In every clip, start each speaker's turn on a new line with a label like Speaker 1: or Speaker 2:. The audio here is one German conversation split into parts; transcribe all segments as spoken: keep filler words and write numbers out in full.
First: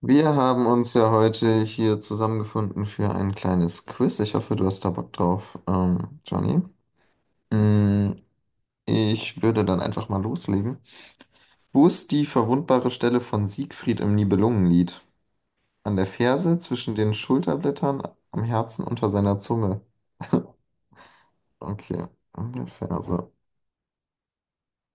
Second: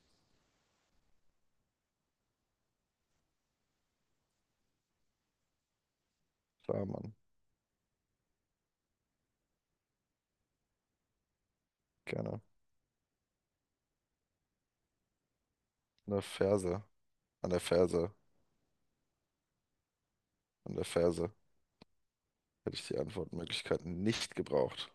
Speaker 1: Wir haben uns ja heute hier zusammengefunden für ein kleines Quiz. Ich hoffe, du hast da Bock drauf, ähm, Johnny.
Speaker 2: Klar, Mann.
Speaker 1: Mm, Ich würde dann einfach mal loslegen. Wo ist die
Speaker 2: Gerne.
Speaker 1: verwundbare Stelle von Siegfried im Nibelungenlied? An der
Speaker 2: An der
Speaker 1: Ferse,
Speaker 2: Ferse.
Speaker 1: zwischen den
Speaker 2: An der
Speaker 1: Schulterblättern,
Speaker 2: Ferse.
Speaker 1: am Herzen, unter seiner Zunge.
Speaker 2: An der Ferse.
Speaker 1: Okay, an der
Speaker 2: Hätte ich die
Speaker 1: Ferse.
Speaker 2: Antwortmöglichkeiten nicht gebraucht.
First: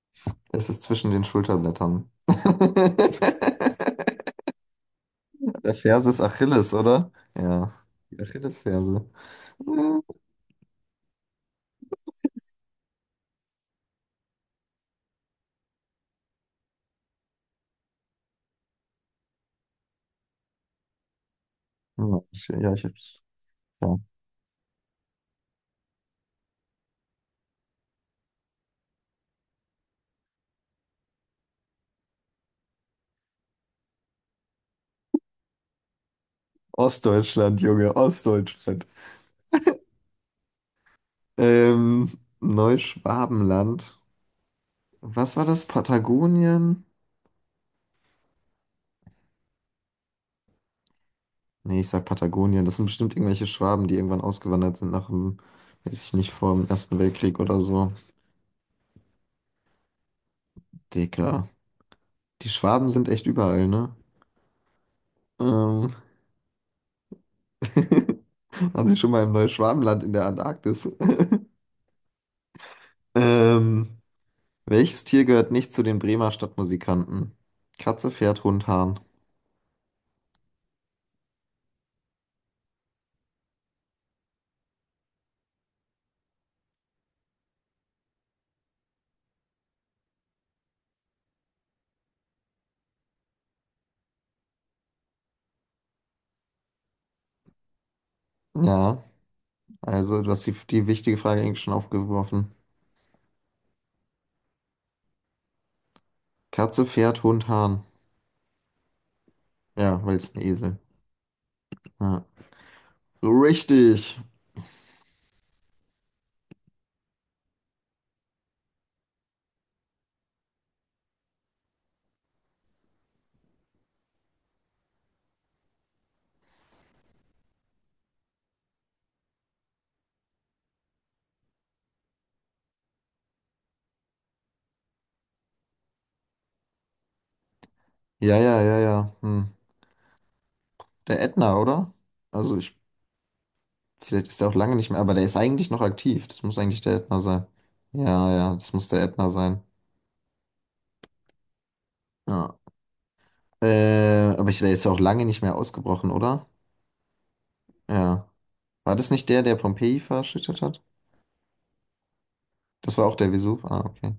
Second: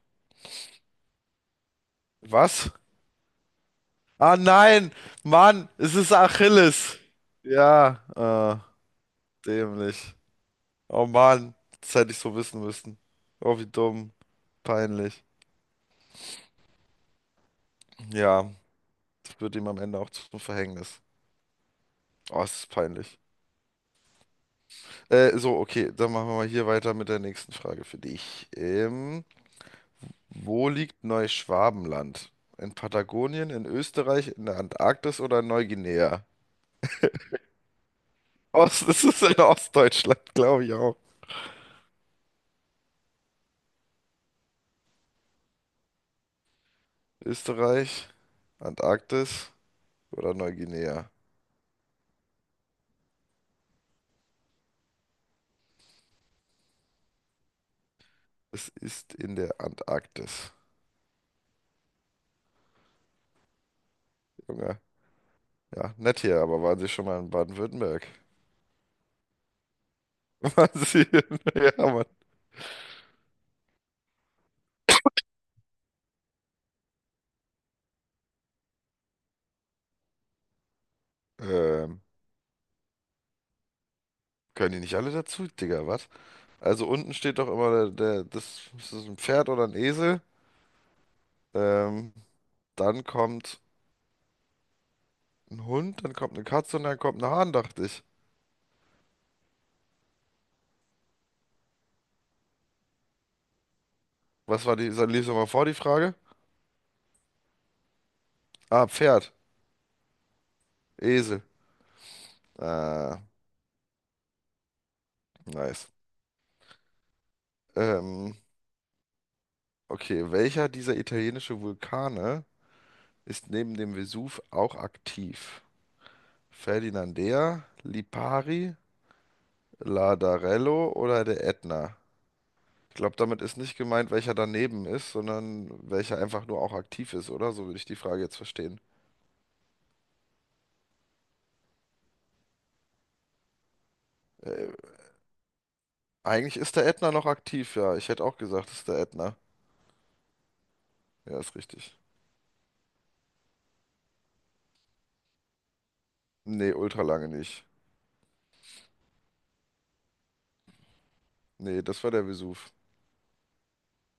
Speaker 1: Es ist zwischen den Schulterblättern.
Speaker 2: Was? Ah nein! Mann,
Speaker 1: Der
Speaker 2: es
Speaker 1: Ferse
Speaker 2: ist
Speaker 1: ist Achilles,
Speaker 2: Achilles.
Speaker 1: oder? Ja,
Speaker 2: Ja,
Speaker 1: die
Speaker 2: äh,
Speaker 1: Achillesferse.
Speaker 2: dämlich. Oh Mann, das hätte ich so wissen müssen. Oh, wie dumm. Peinlich. Ja, das wird ihm am Ende auch zum Verhängnis.
Speaker 1: Ja,
Speaker 2: Oh,
Speaker 1: ich,
Speaker 2: es ist
Speaker 1: ja, ich
Speaker 2: peinlich.
Speaker 1: hab's. Ja.
Speaker 2: Äh, so, okay, dann machen wir mal hier weiter mit der nächsten Frage für dich. Ähm, Wo liegt Neuschwabenland? In Patagonien, in Österreich, in der Antarktis oder in Neuguinea?
Speaker 1: Ostdeutschland, Junge, Ostdeutschland.
Speaker 2: Ost, das ist in Ostdeutschland, glaube ich auch.
Speaker 1: Ähm, Neuschwabenland. Was war das? Patagonien?
Speaker 2: Österreich, Antarktis oder Neuguinea?
Speaker 1: Nee, ich sag Patagonien. Das sind bestimmt irgendwelche Schwaben, die irgendwann ausgewandert sind nach dem, weiß ich nicht, vor dem Ersten Weltkrieg oder so.
Speaker 2: Es ist in der Antarktis.
Speaker 1: Digga. Die Schwaben sind echt überall, ne?
Speaker 2: Junge.
Speaker 1: Ähm,
Speaker 2: Ja, nett hier, aber waren Sie schon mal in Baden-Württemberg?
Speaker 1: Waren sie schon mal im Neuschwabenland in der
Speaker 2: Waren
Speaker 1: Antarktis?
Speaker 2: Sie in... Ja, Mann.
Speaker 1: Ähm, welches Tier gehört nicht zu den Bremer Stadtmusikanten? Katze, Pferd, Hund, Hahn.
Speaker 2: Ähm, können die nicht alle dazu, Digga, was? Also unten steht doch immer der, der, das, ist das ein Pferd oder ein Esel? Ähm, dann kommt ein Hund, dann kommt eine Katze und dann kommt ein Hahn, dachte ich.
Speaker 1: Ja, also du hast die, die wichtige Frage eigentlich schon aufgeworfen.
Speaker 2: Was war die, lies nochmal vor, die Frage?
Speaker 1: Katze, Pferd, Hund, Hahn.
Speaker 2: Ah, Pferd.
Speaker 1: Ja, weil es ein Esel.
Speaker 2: Esel.
Speaker 1: Ja.
Speaker 2: Ah,
Speaker 1: Richtig.
Speaker 2: nice. Ähm, okay, welcher dieser italienischen Vulkane ist neben dem Vesuv auch aktiv? Ferdinandea, Lipari, Ladarello oder der Ätna? Ich glaube, damit ist nicht gemeint, welcher daneben ist, sondern welcher einfach nur auch aktiv ist, oder? So würde ich die Frage jetzt
Speaker 1: Ja, ja, ja,
Speaker 2: verstehen.
Speaker 1: ja. Hm. Der Ätna, oder? Also ich, vielleicht ist der auch
Speaker 2: Äh,
Speaker 1: lange nicht mehr, aber der ist eigentlich noch aktiv. Das muss
Speaker 2: eigentlich ist
Speaker 1: eigentlich
Speaker 2: der
Speaker 1: der
Speaker 2: Ätna
Speaker 1: Ätna
Speaker 2: noch
Speaker 1: sein.
Speaker 2: aktiv, ja. Ich hätte
Speaker 1: Ja,
Speaker 2: auch
Speaker 1: ja,
Speaker 2: gesagt,
Speaker 1: das
Speaker 2: es
Speaker 1: muss
Speaker 2: ist der
Speaker 1: der Ätna
Speaker 2: Ätna.
Speaker 1: sein.
Speaker 2: Ja, ist richtig.
Speaker 1: Ja. Äh, aber ich, der ist ja auch lange nicht mehr ausgebrochen, oder?
Speaker 2: Nee, ultra lange nicht.
Speaker 1: Ja. War das nicht der, der Pompeji verschüttet hat?
Speaker 2: Nee, das war der Vesuv.
Speaker 1: Das war auch der Vesuv. Ah, okay.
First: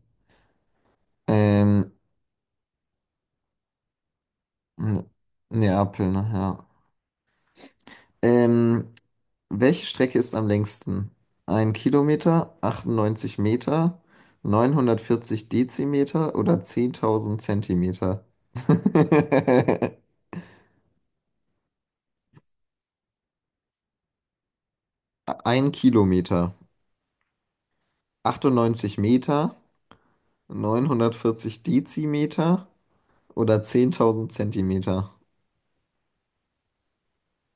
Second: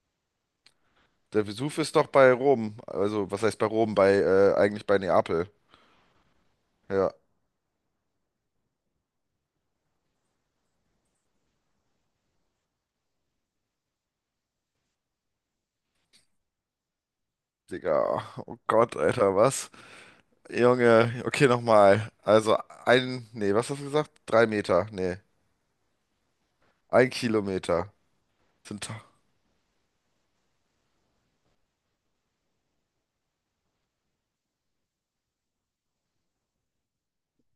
Speaker 2: Der Vesuv
Speaker 1: Ähm,
Speaker 2: ist doch bei Rom. Also, was heißt bei Rom? Bei, äh, eigentlich bei
Speaker 1: N-
Speaker 2: Neapel.
Speaker 1: Neapel, ne? Ja.
Speaker 2: Ja,
Speaker 1: Ähm, welche Strecke ist am längsten? Ein Kilometer, achtundneunzig Meter, neunhundertvierzig Dezimeter oder zehntausend
Speaker 2: Digga.
Speaker 1: Zentimeter?
Speaker 2: Oh Gott, Alter, was? Junge, okay, nochmal. Also, ein, nee, was hast du gesagt? Drei Meter. Nee,
Speaker 1: Ein Kilometer,
Speaker 2: ein Kilometer. Sind
Speaker 1: achtundneunzig Meter, neunhundertvierzig Dezimeter oder zehntausend Zentimeter?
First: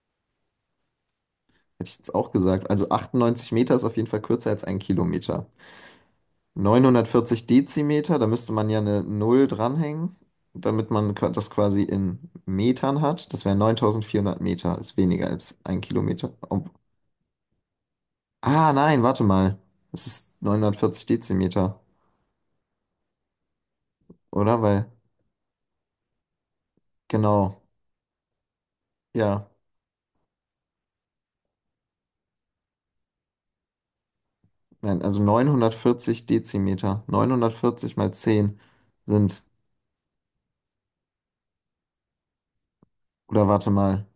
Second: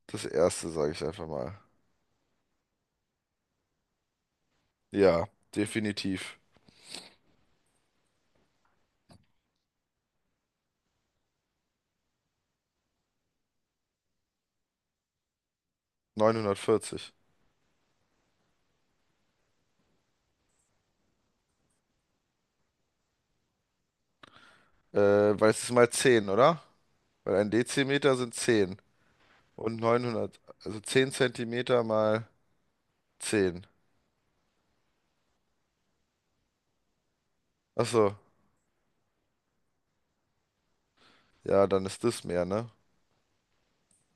Speaker 2: das erste, sage ich einfach mal.
Speaker 1: Hätte ich jetzt auch gesagt. Also achtundneunzig Meter ist auf jeden Fall kürzer als ein
Speaker 2: Ja,
Speaker 1: Kilometer.
Speaker 2: definitiv.
Speaker 1: neunhundertvierzig Dezimeter, da müsste man ja eine Null dranhängen, damit man qua- das quasi in Metern hat. Das wären neuntausendvierhundert Meter, ist weniger als ein Kilometer. Ob-
Speaker 2: Neunhundertvierzig.
Speaker 1: ah, nein, warte mal. Es ist neunhundertvierzig Dezimeter, oder? Weil,
Speaker 2: Äh, weil es ist mal zehn, oder? Weil ein
Speaker 1: genau,
Speaker 2: Dezimeter sind zehn.
Speaker 1: ja,
Speaker 2: Und neunhundert, also zehn Zentimeter mal zehn.
Speaker 1: nein, also neunhundertvierzig Dezimeter.
Speaker 2: Ach
Speaker 1: neunhundertvierzig mal
Speaker 2: so,
Speaker 1: zehn sind,
Speaker 2: ja, dann ist das mehr, ne?
Speaker 1: oder warte mal.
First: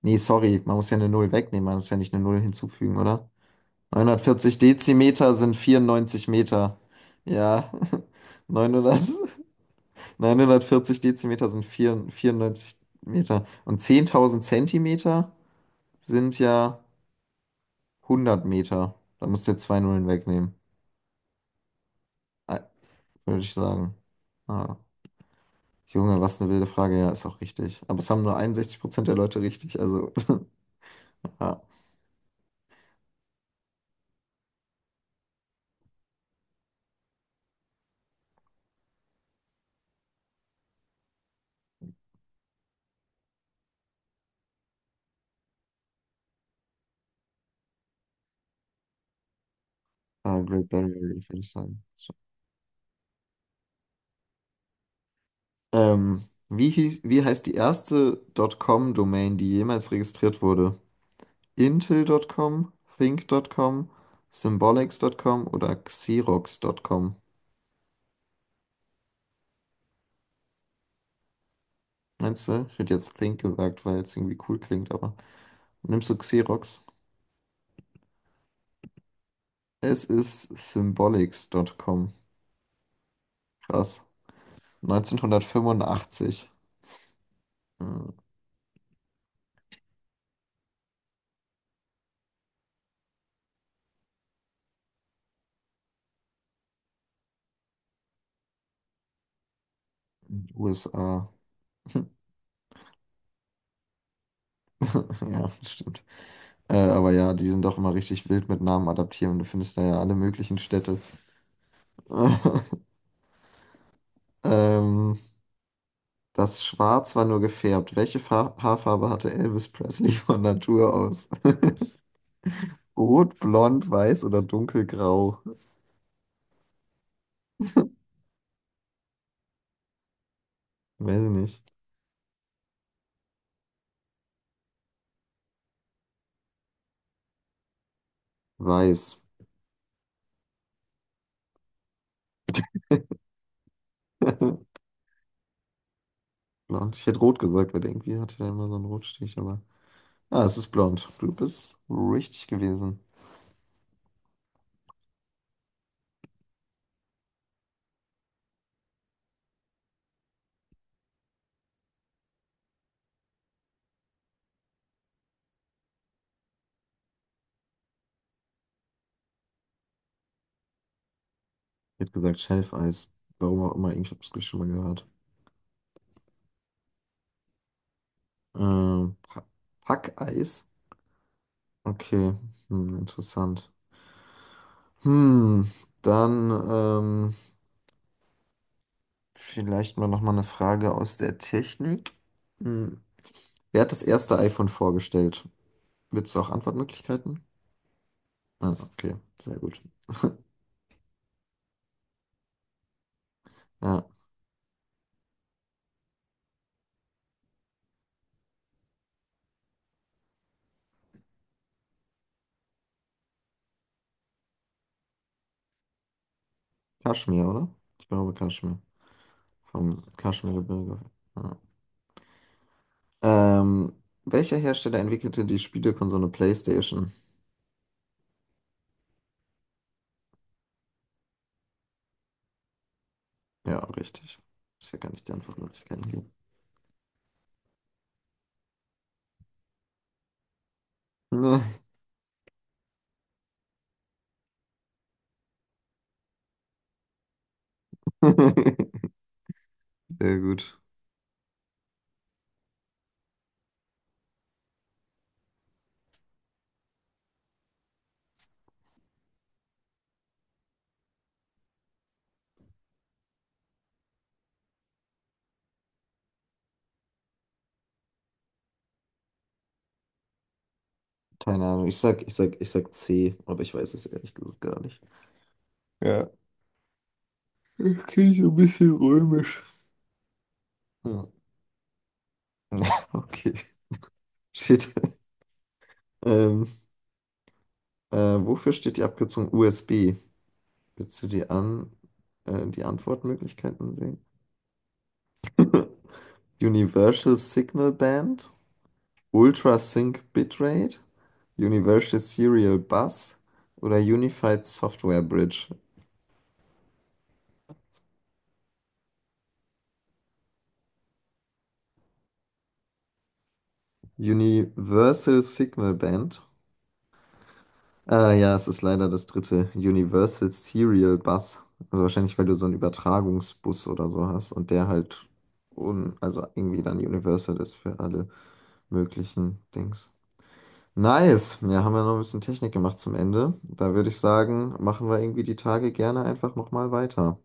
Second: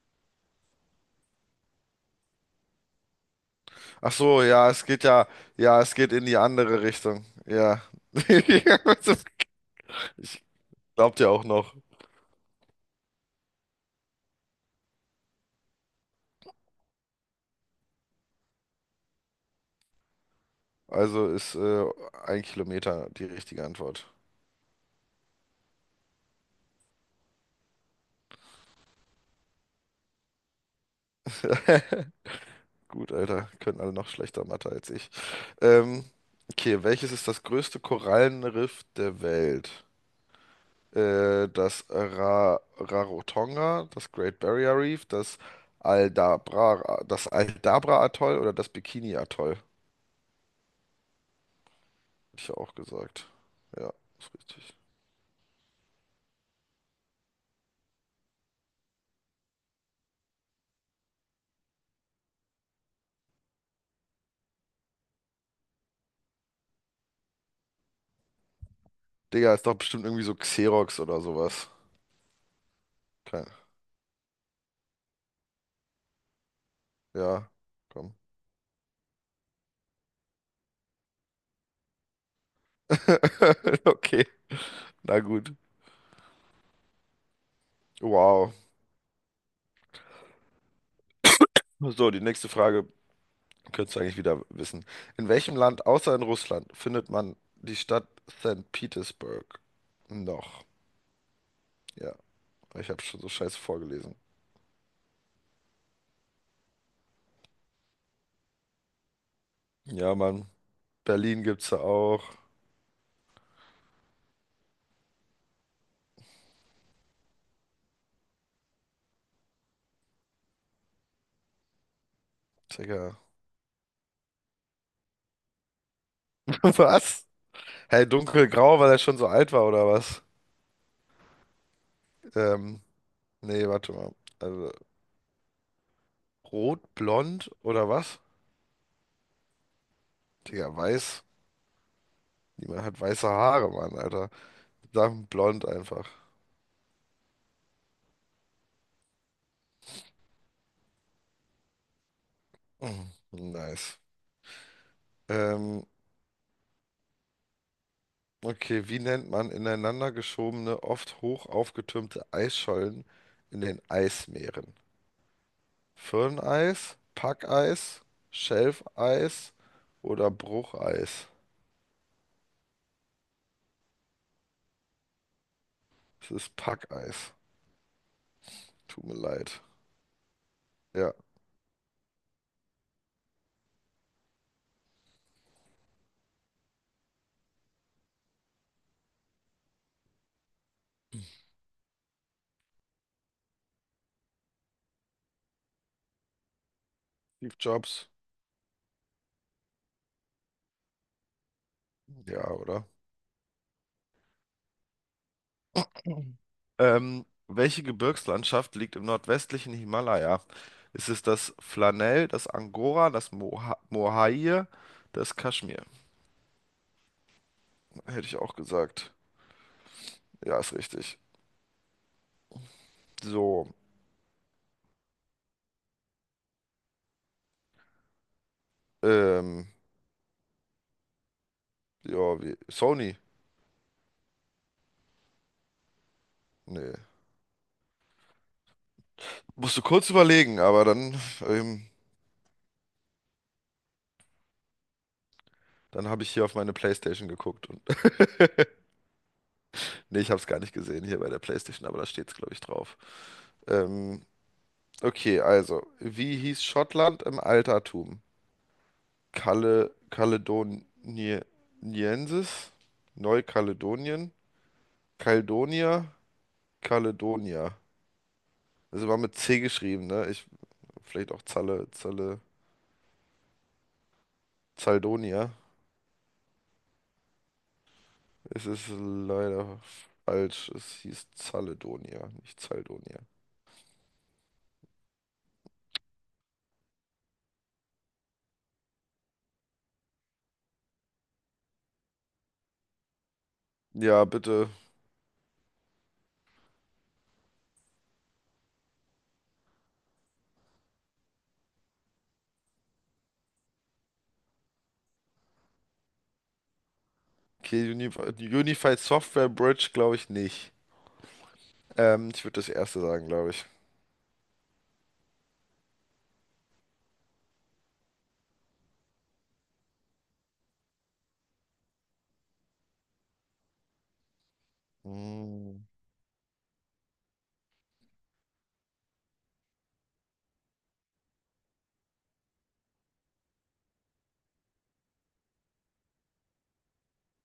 Speaker 1: Nee, sorry, man muss ja eine Null wegnehmen, man muss ja nicht eine Null hinzufügen, oder?
Speaker 2: Ach so,
Speaker 1: Neunhundertvierzig
Speaker 2: ja, es geht ja,
Speaker 1: Dezimeter sind
Speaker 2: ja, es geht in
Speaker 1: vierundneunzig
Speaker 2: die
Speaker 1: Meter.
Speaker 2: andere Richtung.
Speaker 1: Ja,
Speaker 2: Ja.
Speaker 1: Neunhundert
Speaker 2: Ich
Speaker 1: Neunhundertvierzig
Speaker 2: glaub dir auch
Speaker 1: Dezimeter sind
Speaker 2: noch.
Speaker 1: vier Komma vierundneunzig Meter. Und zehntausend Zentimeter sind ja hundert Meter. Da musst du jetzt zwei Nullen wegnehmen.
Speaker 2: Also ist äh, ein
Speaker 1: Ei,
Speaker 2: Kilometer die
Speaker 1: würde ich
Speaker 2: richtige
Speaker 1: sagen.
Speaker 2: Antwort.
Speaker 1: Ah, Junge, was eine wilde Frage. Ja, ist auch richtig. Aber es haben nur einundsechzig Prozent der Leute richtig. Also, ja.
Speaker 2: Gut, Alter, können alle noch schlechter Mathe als ich. Ähm, okay, welches ist das größte Korallenriff der Welt? Äh, das Ra Rarotonga, das Great Barrier Reef, das Aldabra, das Aldabra-Atoll oder das Bikini-Atoll?
Speaker 1: Ah, Great Barrier Reef, würde ich sagen. So.
Speaker 2: Hab ich ja auch gesagt. Ja, ist richtig.
Speaker 1: Ähm, wie, hieß- wie heißt die erste .com-Domain, die jemals registriert wurde? Intel Punkt com, Think Punkt com, Symbolics Punkt com oder Xerox Punkt com.
Speaker 2: Digga, ist doch bestimmt irgendwie so Xerox oder sowas.
Speaker 1: Meinst du? Ich hätte jetzt Think
Speaker 2: Kein,
Speaker 1: gesagt, weil es irgendwie cool klingt, aber nimmst du Xerox?
Speaker 2: ja, komm.
Speaker 1: Es ist Symbolics Punkt com. Krass.
Speaker 2: Okay, na gut.
Speaker 1: neunzehnhundertfünfundachtzig. Hm,
Speaker 2: Wow. So, die nächste Frage könntest du eigentlich wieder wissen. In welchem Land außer in Russland findet man die Stadt Sankt Petersburg? Noch.
Speaker 1: U S A.
Speaker 2: Ja, ich habe schon so scheiße vorgelesen.
Speaker 1: Ja, stimmt. Äh, aber ja, die sind doch immer richtig wild mit Namen adaptieren. Du findest da ja alle
Speaker 2: Ja, Mann.
Speaker 1: möglichen Städte.
Speaker 2: Berlin gibt's ja auch.
Speaker 1: Ähm, das Schwarz war nur gefärbt. Welche Fa Haarfarbe hatte Elvis Presley von Natur aus?
Speaker 2: Digga.
Speaker 1: Rot, blond, weiß oder dunkelgrau?
Speaker 2: Was? Hey, dunkelgrau, weil er schon so alt war oder was?
Speaker 1: Weiß ich nicht.
Speaker 2: Ähm, nee, warte mal. Also, Rot, blond oder was?
Speaker 1: Weiß.
Speaker 2: Digga, weiß. Niemand hat weiße Haare, Mann, Alter. Sagen blond einfach.
Speaker 1: Blond. Ich hätte rot gesagt, weil irgendwie hatte er immer so einen Rotstich, aber. Ah, es ist blond. Du bist richtig gewesen.
Speaker 2: Mhm. Nice. Ähm, okay, wie nennt man ineinander geschobene, oft hoch aufgetürmte Eisschollen in den Eismeeren? Firneis, Packeis, Schelfeis oder Brucheis?
Speaker 1: Ich hätte gesagt Schelfeis. Warum auch immer, ich habe es schon mal gehört.
Speaker 2: Es ist Packeis. Tut mir
Speaker 1: Ähm, Pa-
Speaker 2: leid.
Speaker 1: Packeis?
Speaker 2: Ja,
Speaker 1: Okay, hm, interessant. Hm, dann ähm, vielleicht mal nochmal eine Frage aus der Technik. Hm. Wer hat das erste iPhone vorgestellt? Willst du auch Antwortmöglichkeiten?
Speaker 2: Steve Jobs.
Speaker 1: Ah, okay, sehr gut.
Speaker 2: Ja, oder?
Speaker 1: Ja,
Speaker 2: Mhm. Ähm, welche Gebirgslandschaft liegt im nordwestlichen Himalaya? Ist es das Flanell, das Angora, das Moha Mohair, das Kaschmir?
Speaker 1: Kaschmir, oder? Ich
Speaker 2: Hätte
Speaker 1: glaube
Speaker 2: ich auch
Speaker 1: Kaschmir.
Speaker 2: gesagt.
Speaker 1: Vom
Speaker 2: Ja, ist
Speaker 1: Kaschmirgebirge.
Speaker 2: richtig.
Speaker 1: Ja.
Speaker 2: So,
Speaker 1: Ähm, welcher Hersteller entwickelte die Spielekonsole PlayStation?
Speaker 2: ähm, ja, wie, Sony?
Speaker 1: Ja, richtig. Ist ja gar nicht die Antwort, nur ich kann geben.
Speaker 2: Nee. Musste kurz überlegen, aber dann,
Speaker 1: Ne.
Speaker 2: ähm, dann habe ich hier auf meine PlayStation geguckt und, nee, ich
Speaker 1: Sehr
Speaker 2: habe es gar nicht
Speaker 1: gut.
Speaker 2: gesehen hier bei der PlayStation, aber da steht es, glaube ich, drauf. Ähm, okay, also, wie hieß Schottland im Altertum? Kale, Kaledoniensis, Neukaledonien, Kaledonia, Kaledonia. Also war mit C geschrieben, ne? Ich, vielleicht auch
Speaker 1: Keine Ahnung.
Speaker 2: Zalle,
Speaker 1: Ich sag, ich
Speaker 2: Zalle,
Speaker 1: sag, ich sag C, aber ich weiß es ehrlich gesagt gar nicht.
Speaker 2: Zaldonia.
Speaker 1: Ja. Ich kriege so ein
Speaker 2: Es ist
Speaker 1: bisschen römisch.
Speaker 2: leider falsch. Es
Speaker 1: Hm.
Speaker 2: hieß Zaledonia, nicht Zaldonia.
Speaker 1: Okay. Steht. Ähm, äh, wofür steht die Abkürzung U S B? Willst du die, An äh, die Antwortmöglichkeiten sehen?
Speaker 2: Ja, bitte.
Speaker 1: Universal Signal Band, Ultra Sync Bitrate, Universal Serial Bus oder Unified Software Bridge.
Speaker 2: Okay, Unified, Unified Software Bridge glaube ich nicht. Ähm, ich würde das erste sagen, glaube ich.
Speaker 1: Universal Signal Band. Ah ja, es ist leider das dritte. Universal Serial Bus. Also wahrscheinlich, weil du so einen Übertragungsbus oder so hast und der halt
Speaker 2: Mm.
Speaker 1: un also irgendwie dann Universal ist für alle möglichen Dings. Nice. Ja, haben wir noch ein bisschen Technik gemacht zum Ende. Da würde ich sagen, machen wir irgendwie die Tage gerne einfach nochmal weiter.